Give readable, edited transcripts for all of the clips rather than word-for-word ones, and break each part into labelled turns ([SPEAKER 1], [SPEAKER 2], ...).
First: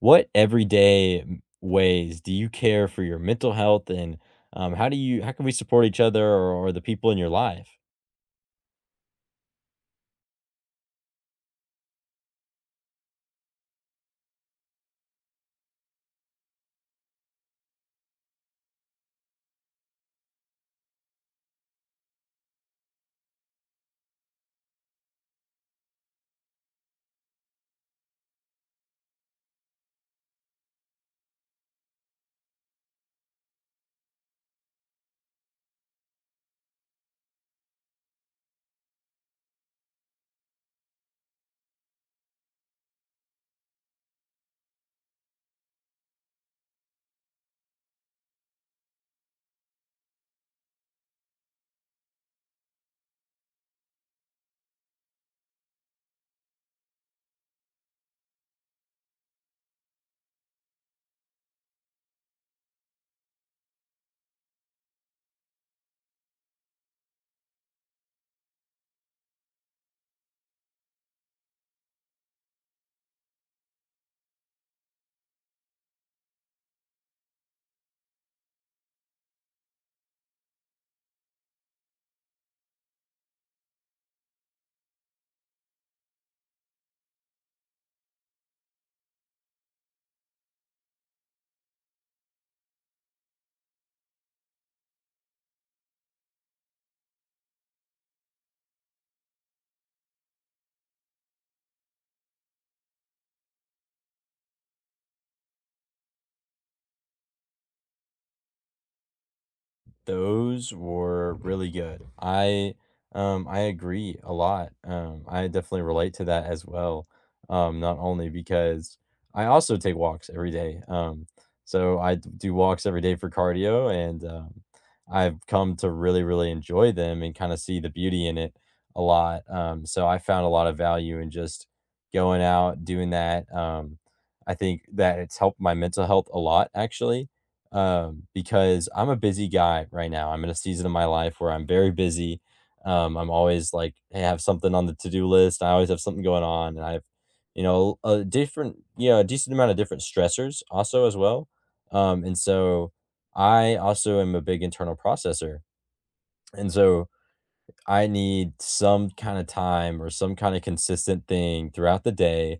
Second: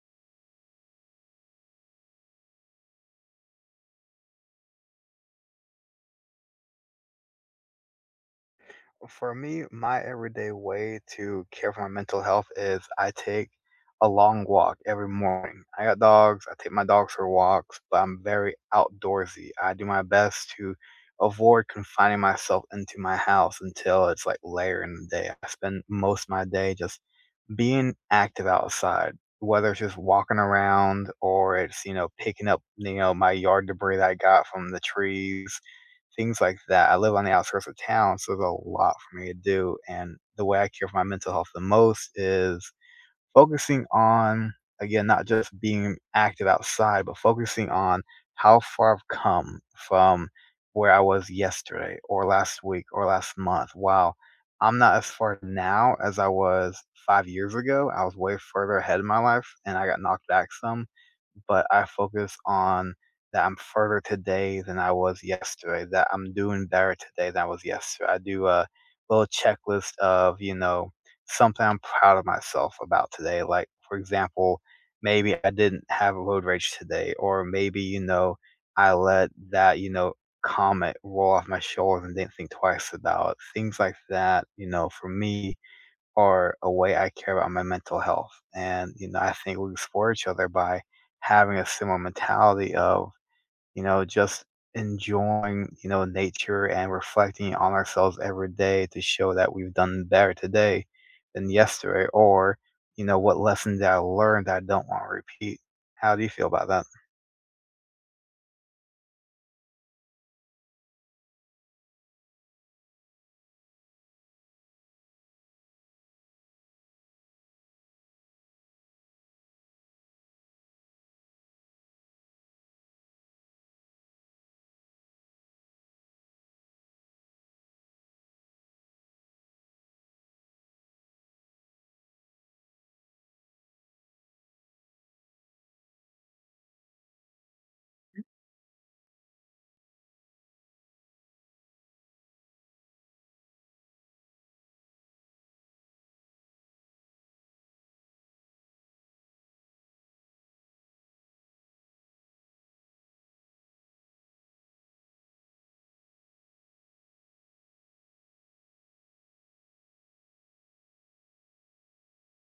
[SPEAKER 1] What everyday ways do you care for your mental health, and how do you how can we support each other or the people in your life?
[SPEAKER 2] For me, my everyday way to care for my mental health is I take a long walk every morning. I got dogs. I take my dogs for walks, but I'm very outdoorsy. I do my best to avoid confining myself into my house until it's like later in the day. I spend most of my day just being active outside, whether it's just walking around or it's, picking up, my yard debris that I got from the trees, things like that. I live on the outskirts of town, so there's a lot for me to do, and the way I care for my mental health the most is focusing on, again, not just being active outside, but focusing on how far I've come from where I was yesterday or last week or last month. Wow, I'm not as far now as I was 5 years ago. I was way further ahead in my life and I got knocked back some, but I focus on that I'm further today than I was yesterday, that I'm doing better today than I was yesterday. I do a little checklist of, something I'm proud of myself about today. Like, for example, maybe I didn't have road rage today, or maybe, I let that, comment roll off my shoulders and didn't think twice about it. Things like that, for me are a way I care about my mental health. And, I think we support each other by having a similar mentality of, just enjoying, nature and reflecting on ourselves every day to show that we've done better today than yesterday or, what lesson did I learn that I don't want to repeat? How do you feel about that?
[SPEAKER 1] Those were really good. I agree a lot. I definitely relate to that as well. Not only because I also take walks every day. So I do walks every day for cardio, and I've come to really, really enjoy them and kind of see the beauty in it a lot. So I found a lot of value in just going out, doing that. I think that it's helped my mental health a lot, actually, because I'm a busy guy right now. I'm in a season of my life where I'm very busy. I'm always like, I have something on the to do list. I always have something going on, and I have, you know, a different, a decent amount of different stressors also as well. And so I also am a big internal processor, and so I need some kind of time or some kind of consistent thing throughout the day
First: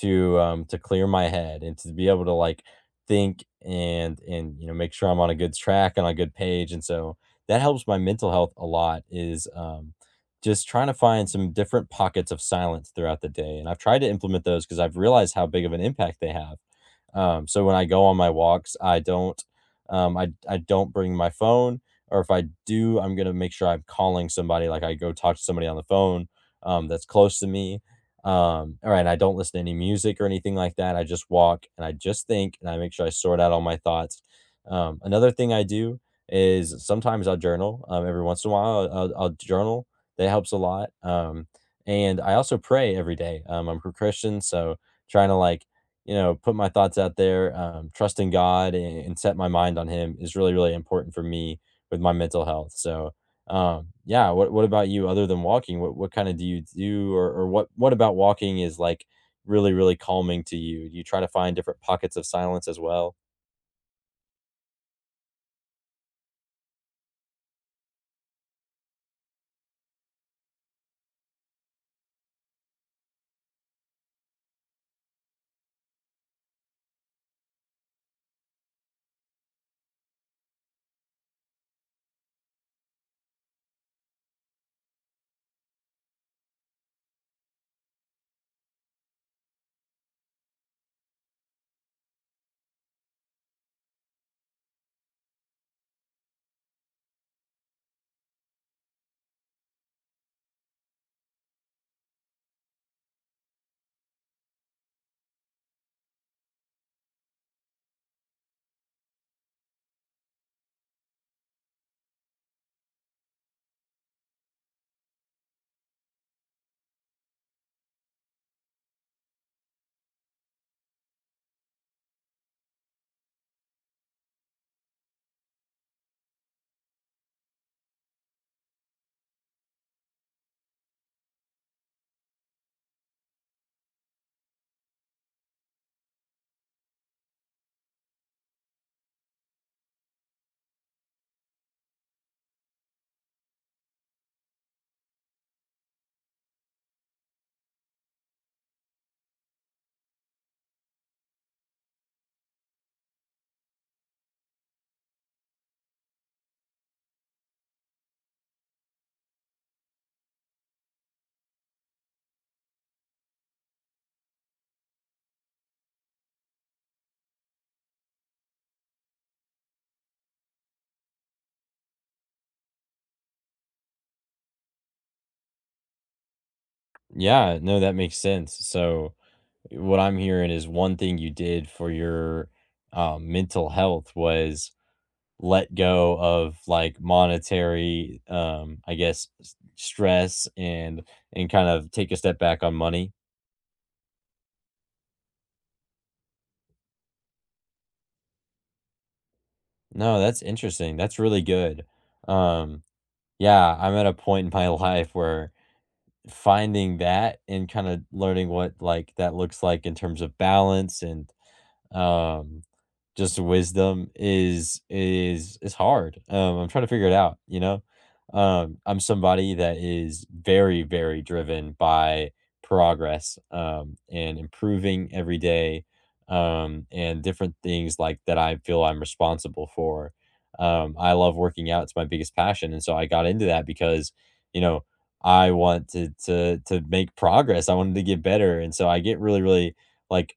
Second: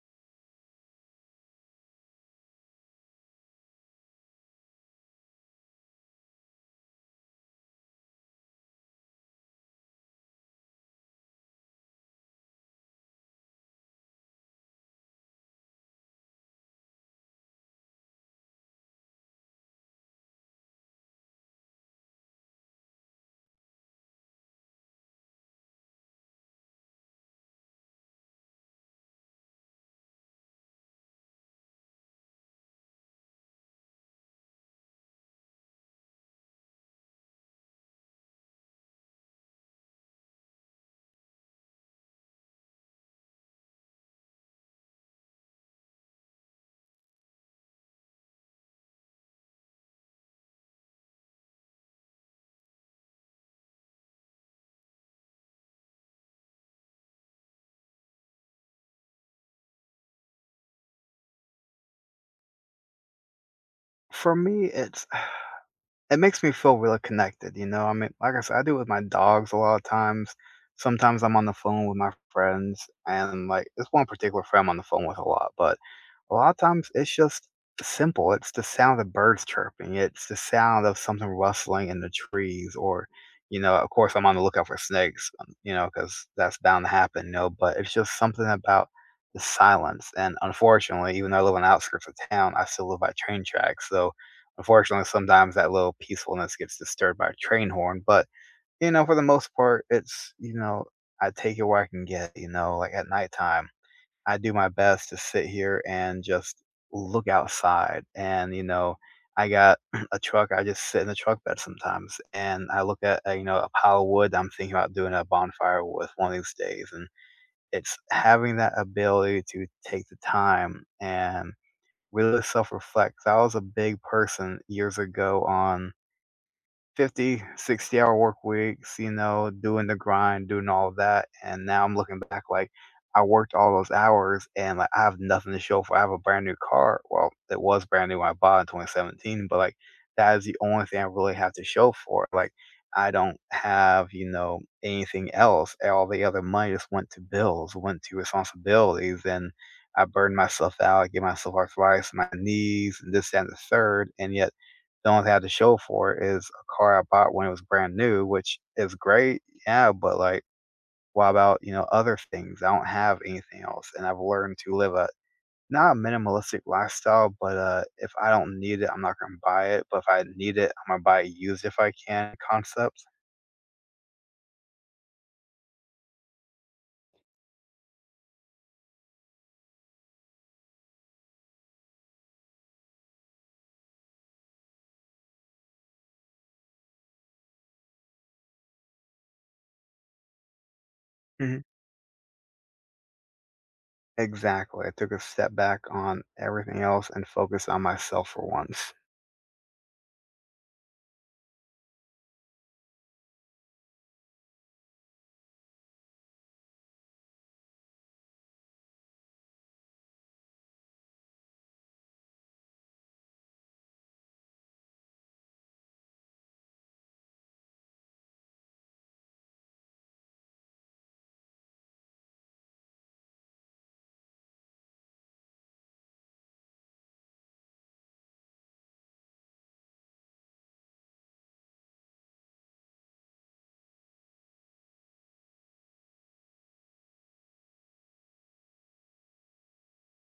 [SPEAKER 1] to clear my head and to be able to like think and make sure I'm on a good track and on a good page. And so that helps my mental health a lot is just trying to find some different pockets of silence throughout the day, and I've tried to implement those because I've realized how big of an impact they have. So when I go on my walks, I don't bring my phone, or if I do, I'm gonna make sure I'm calling somebody. Like, I go talk to somebody on the phone, that's close to me. All right, and I don't listen to any music or anything like that. I just walk and I just think, and I make sure I sort out all my thoughts. Another thing I do is sometimes I'll journal. Every once in a while, I'll journal. That helps a lot. And I also pray every day. I'm a Christian, so trying to like put my thoughts out there, trust in God, and set my mind on Him is really, really important for me with my mental health. So, yeah. What about you? Other than walking, what kind of do you do, or what about walking is like really, really calming to you? Do you try to find different pockets of silence as well?
[SPEAKER 2] For me, it makes me feel really connected, you know? I mean, like I said, I do it with my dogs a lot of times. Sometimes I'm on the phone with my friends, and, like, this one particular friend I'm on the phone with a lot, but a lot of times it's just simple. It's the sound of birds chirping, it's the sound of something rustling in the trees or, of course, I'm on the lookout for snakes, because that's bound to happen, but it's just something about the silence, and unfortunately, even though I live on the outskirts of town, I still live by train tracks, so unfortunately, sometimes that little peacefulness gets disturbed by a train horn, but, for the most part, it's, I take it where I can get, like at nighttime, I do my best to sit here and just look outside and, I got a truck, I just sit in the truck bed sometimes and I look at, a pile of wood I'm thinking about doing a bonfire with one of these days, and it's having that ability to take the time and really self-reflect. I was a big person years ago on 50, 60 hour work weeks, doing the grind, doing all of that, and now I'm looking back like, I worked all those hours and, like, I have nothing to show for I have a brand new car. Well, it was brand new when I bought it in 2017, but, like, that is the only thing I really have to show for it, like, I don't have, anything else, all the other money just went to bills, went to responsibilities, and I burned myself out, I gave myself arthritis in my knees, and this, that, and the third, and yet the only thing I have to show for it is a car I bought when it was brand new, which is great, yeah, but, like, what about, other things? I don't have anything else, and I've learned to live a not a minimalistic lifestyle, but, if I don't need it, I'm not gonna buy it, but if I need it, I'm gonna buy it used if I can concept.
[SPEAKER 1] Yeah. No, that makes sense. So, what I'm hearing is one thing you did for your mental health was let go of like monetary, I guess, stress and
[SPEAKER 2] Mhm.
[SPEAKER 1] kind of take a step back on money.
[SPEAKER 2] Exactly, I took a step back on everything else and focused on myself for once.
[SPEAKER 1] No, that's interesting. That's really good. Um, yeah, I'm at a point in my life where finding that and kind of learning what like that looks like in terms of balance and um just wisdom is hard. I'm trying to figure it out, you know? I'm somebody that is very, very driven by progress, and improving every day, and different things like that I feel I'm responsible for. I love working out. It's my biggest passion. And so I got into that because, you know, I wanted to make progress. I wanted to get better. And so I get really, really, like,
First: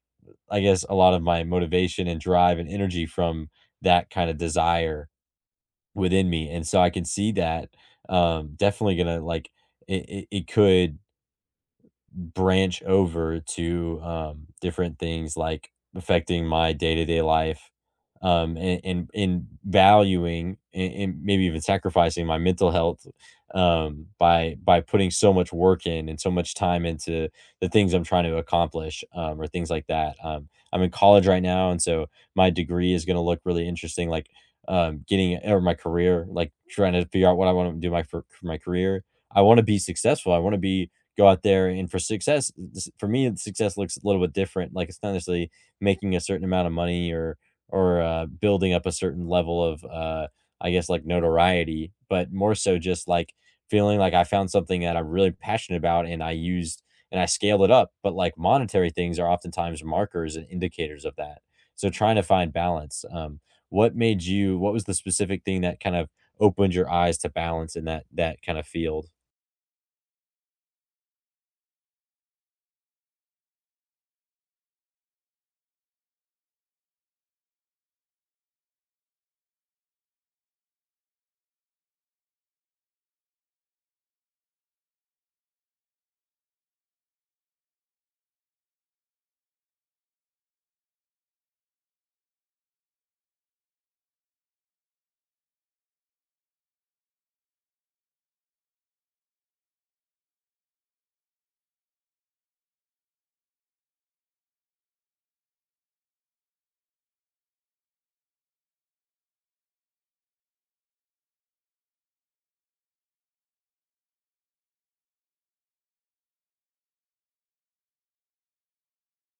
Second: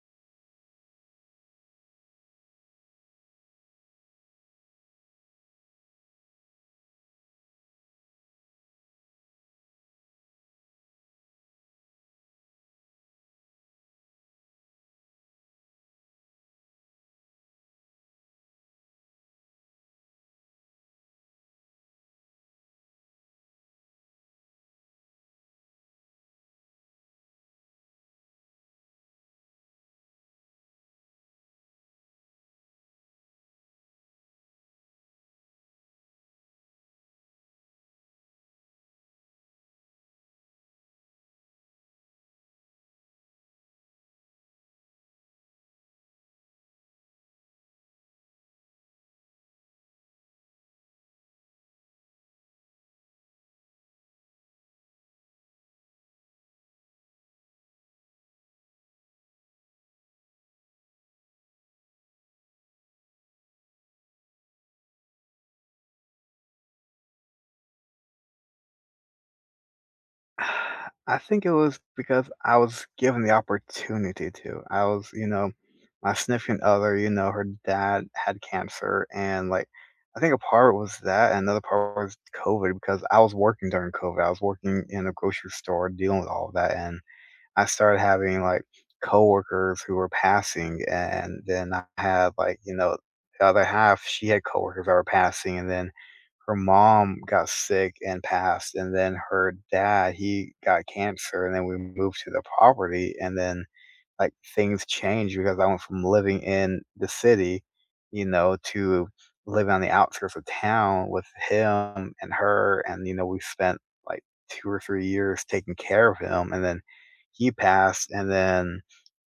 [SPEAKER 1] I guess, a lot of my motivation and drive and energy from that kind of desire within me, and so I can see that, definitely gonna like it could branch over to, different things, like, affecting my day-to-day life, and valuing and maybe even sacrificing my mental health, by putting so much work in and so much time into the things I'm trying to accomplish, or things like that. I'm in college right now, and so my degree is gonna look really interesting, like, getting or my career, like, trying to figure out what I wanna do my for my career. I wanna be successful, I wanna be go out there and for success for me success looks a little bit different. Like, it's not necessarily making a certain amount of money or building up a certain level of I guess like notoriety, but more so just like feeling like I found something that I'm really passionate about and I used and I scaled it up. But like, monetary things are oftentimes markers and indicators of that. So trying to find balance. What made you, what was the specific thing that kind of opened your eyes to balance in that kind of field?
[SPEAKER 2] I think it was because I was given the opportunity to. I was, my significant other, her dad had cancer and like I think a part was that and another part was COVID because I was working during COVID. I was working in a grocery store dealing with all of that and I started having like coworkers who were passing and then I had, like, the other half she had coworkers that were passing and then her mom got sick and passed, and then her dad, he got cancer, and then we moved to the property, and then, like, things changed because I went from living in the city, to living on the outskirts of town with him and her, and, we spent, like, 2 or 3 years taking care of him, and then he passed, and then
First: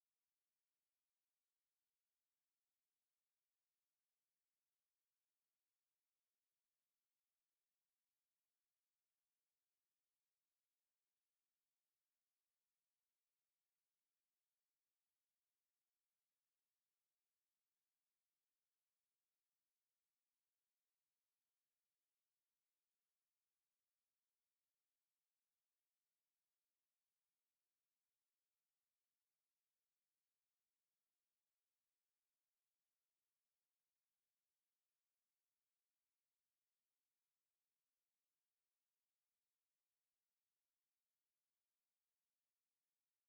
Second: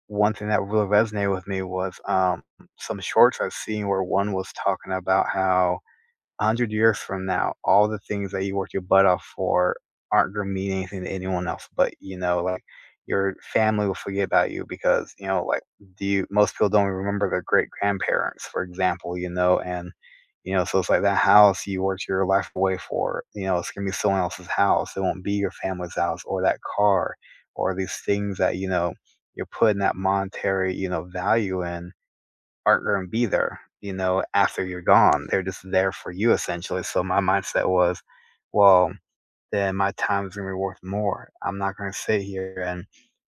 [SPEAKER 2] one thing that really resonated with me was, some shorts I've seen where one was talking about how 100 years from now, all the things that you worked your butt off for aren't gonna mean anything to anyone else but, like, your family will forget about you because, like, do you most people don't remember their great-grandparents, for example, and, so it's like that house you worked your life away for, it's gonna be someone else's house, it won't be your family's house or that car or these things that, you're putting that monetary, value in, aren't going to be there, after you're gone. They're just there for you essentially. So my mindset was, well, then my time is going to be worth more. I'm not going to sit here and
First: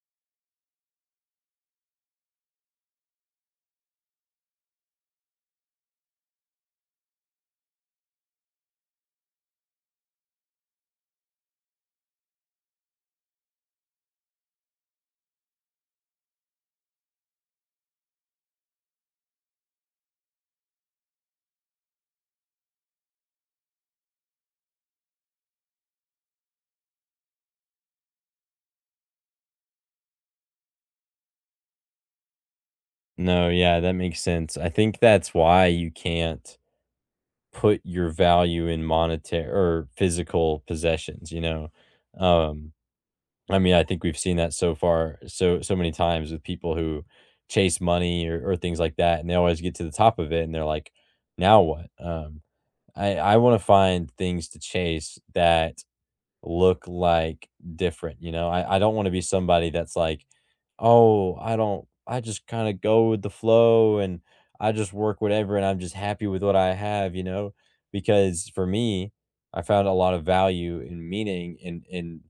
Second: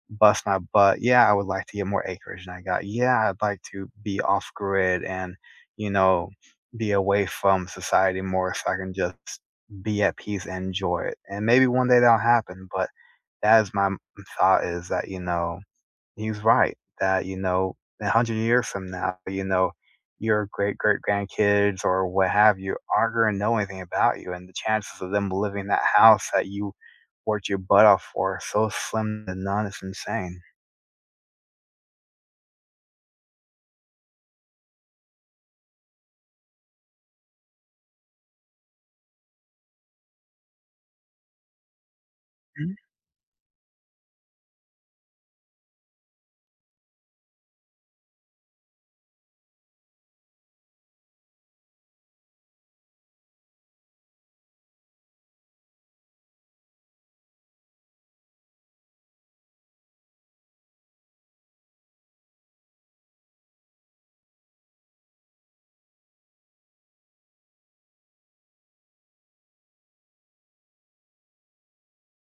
[SPEAKER 2] bust my butt. Yeah, I would like to get more acreage than I got. Yeah, I'd like to be off grid and, you know, be away from society more so I can just be at peace and enjoy it. And maybe one day that'll happen. But that is my thought is that, he's right that, a 100 years from now, your great great grandkids or what have you aren't going to know anything about you, and the chances of them living in that house that you worked your butt off for are so slim to none, it's insane.
[SPEAKER 1] No, yeah, that makes sense. I think that's why you can't put your value in monetary or physical possessions, you know? Um,
[SPEAKER 2] Mhm,
[SPEAKER 1] I mean, I think we've seen that so many times with people who chase money or things like that, and they always get to the top of it and they're like, now what? I want to find things to chase that look like different, you know. I don't want to be somebody that's like, oh, I don't, I just kinda go with the flow and I just work whatever and I'm just happy with what I have, you know? Because for me, I found a lot of value and meaning in in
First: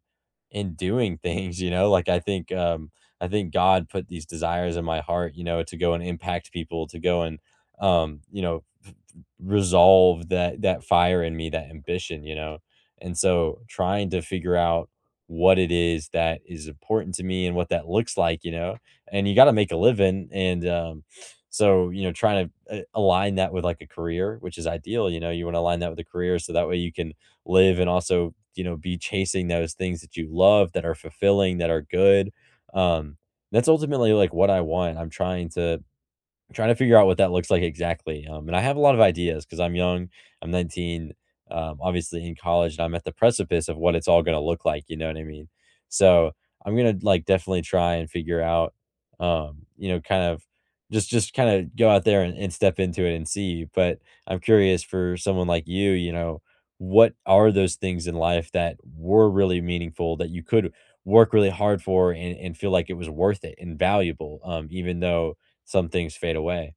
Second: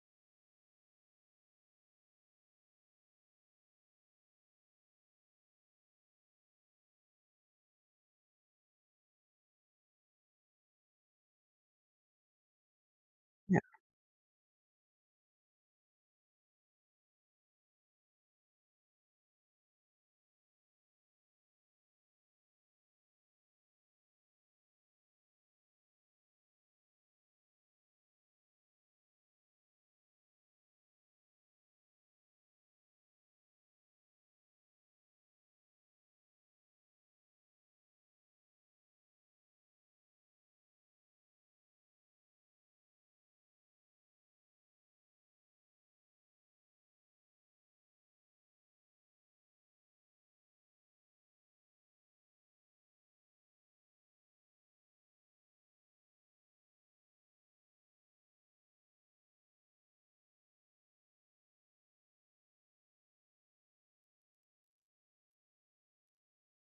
[SPEAKER 1] in doing things, you know? Like I think God put these desires in my heart, you know, to go and impact people, to go and you know, resolve that fire in me, that ambition, you know? And so
[SPEAKER 2] yeah.
[SPEAKER 1] trying to figure out what it is that is important to me and what that looks like, you know? And you gotta make a living, and, so, you know, trying to, align that with, like, a career, which is ideal, you know? You wanna align that with a career so that way you can live and also, you know, be chasing those things that you love, that are fulfilling, that are good, um, that's ultimately, like, what I want. I'm trying to figure out what that looks like exactly, and I have a lot of ideas because 'cause I'm young, I'm 19, obviously in college, and I'm at the precipice of what it's all gonna look like, you know what I mean? So, I'm gonna, like, definitely try and figure out, you know, kind of just kinda go out there and step into it and see. But I'm curious, for someone like you know, what are those things in life that were really meaningful that you could work really hard for and feel like it was worth it and valuable, even though some things fade away.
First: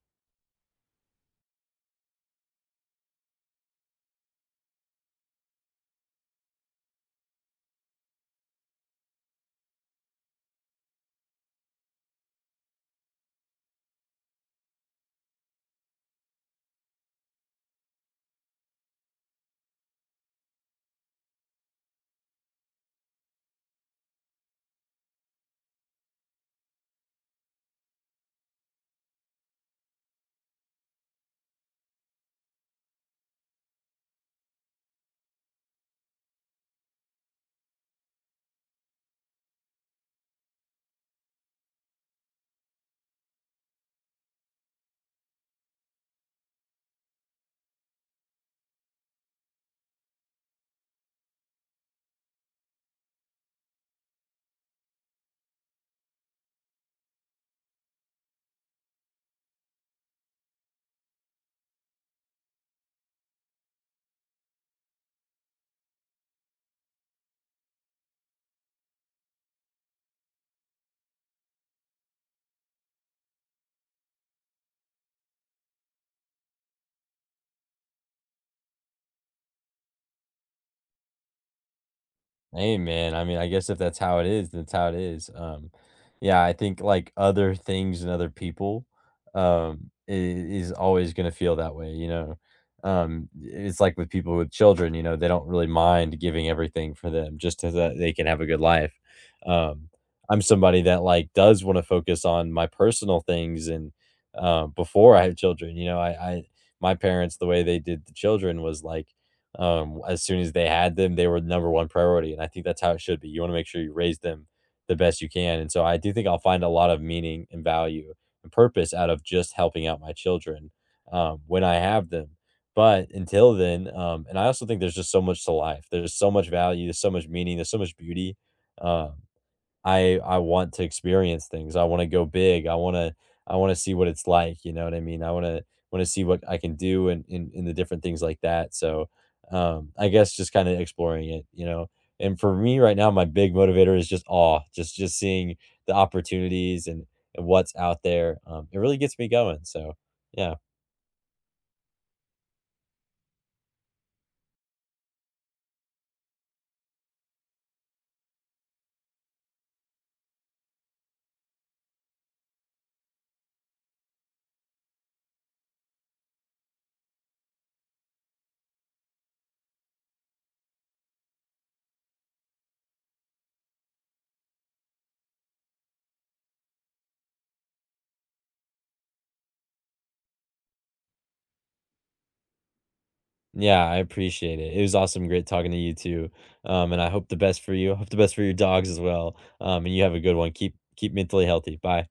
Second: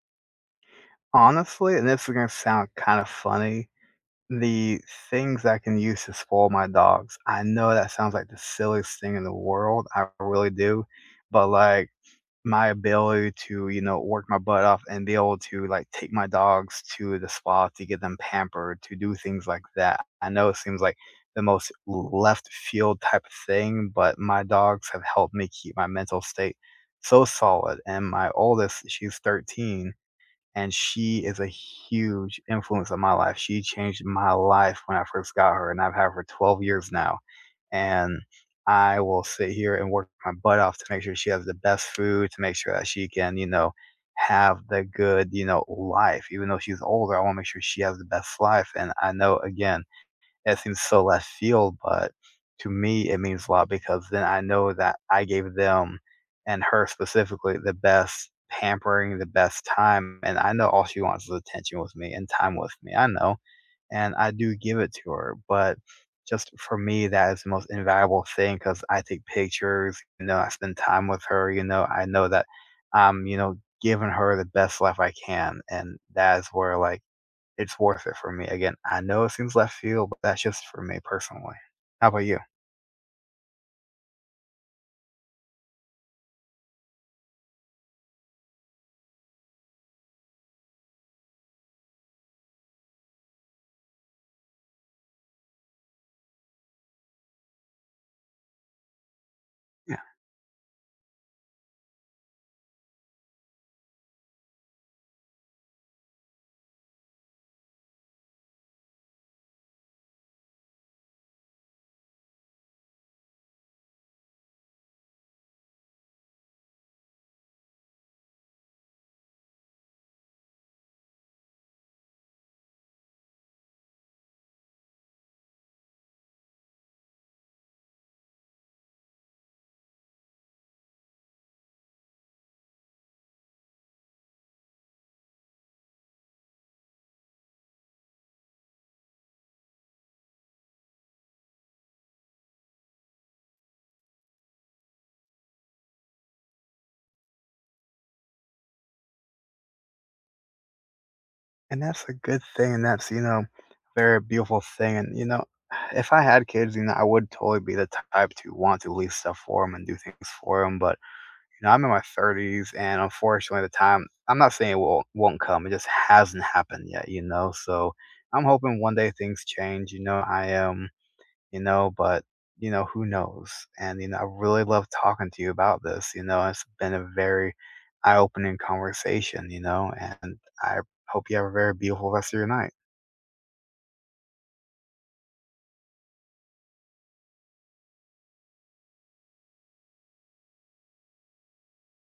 [SPEAKER 2] Honestly, and this is gonna sound kinda funny, the things I can use to spoil my dogs, I know that sounds like the silliest thing in the world, I really do, but, like, my ability to, work my butt off and be able to, like, take my dogs to the spa to get them pampered, to do things like that. I know it seems like the most left field type of thing, but my dogs have helped me keep my mental state so solid, and my oldest, she's 13 and she is a huge influence on my life. She changed my life when I first got her, and I've had her for 12 years now. And I will sit here and work my butt off to make sure she has the best food, to make sure that she can, have the good, life. Even though she's older, I want to make sure she has the best life. And I know, again, it seems so left field, but to me, it means a lot because then I know that I gave them and her specifically the best pampering, the best time, and I know all she wants is attention with me and time with me. I know, and I do give it to her, but just for me, that is the most invaluable thing because I take pictures, I spend time with her, I know that I'm, giving her the best life I can, and that is where like it's worth it for me. Again, I know it seems left field, but that's just for me personally. How about you?
[SPEAKER 1] Hey man, I mean, I guess if that's how it is, that's how it is. Yeah, I think like other things and other people, is always gonna feel that way, you know. It's like with people with children, you know, they don't really mind giving everything for them just so that they can have a good life. Um,
[SPEAKER 2] Yeah,
[SPEAKER 1] I'm somebody that like does want to focus on my personal things and before I have children, you know, I my parents, the way they did the children was like, as soon as they had them, they were the number one priority, and I think that's how it should be. You want to make sure you raise them the best you can, and so I do think I'll find a lot of meaning and value and purpose out of just helping out my children, when I have them. But until then, and I also think there's just so much to life. There's so much value. There's so much meaning. There's so much beauty. Um, I want to experience things. I wanna go big. I wanna see what it's like, you know what I mean? I wanna wanna see what I can do and in the different things like that. So, I guess just kinda exploring it, you know? And for me right now, my big motivator is just awe, just seeing the opportunities and what's out there. It really gets me going. So, yeah.
[SPEAKER 2] and that's a good thing, and that's, a very beautiful thing, and, if I had kids, I would totally be the type to want to leave stuff for them and do things for them. But, I'm in my 30s, and unfortunately, the time I'm not saying it won't come, it just hasn't happened yet, so I'm hoping one day things change, I am, but, who knows? And, I really love talking to you about this, it's been a very eye opening conversation, and I hope you have a very beautiful rest of your night.
[SPEAKER 1] Yeah, I appreciate it. It was awesome, great talking to you too. And I hope the best for you. Hope the best for your dogs as well. And you have a good one. Keep mentally healthy. Bye.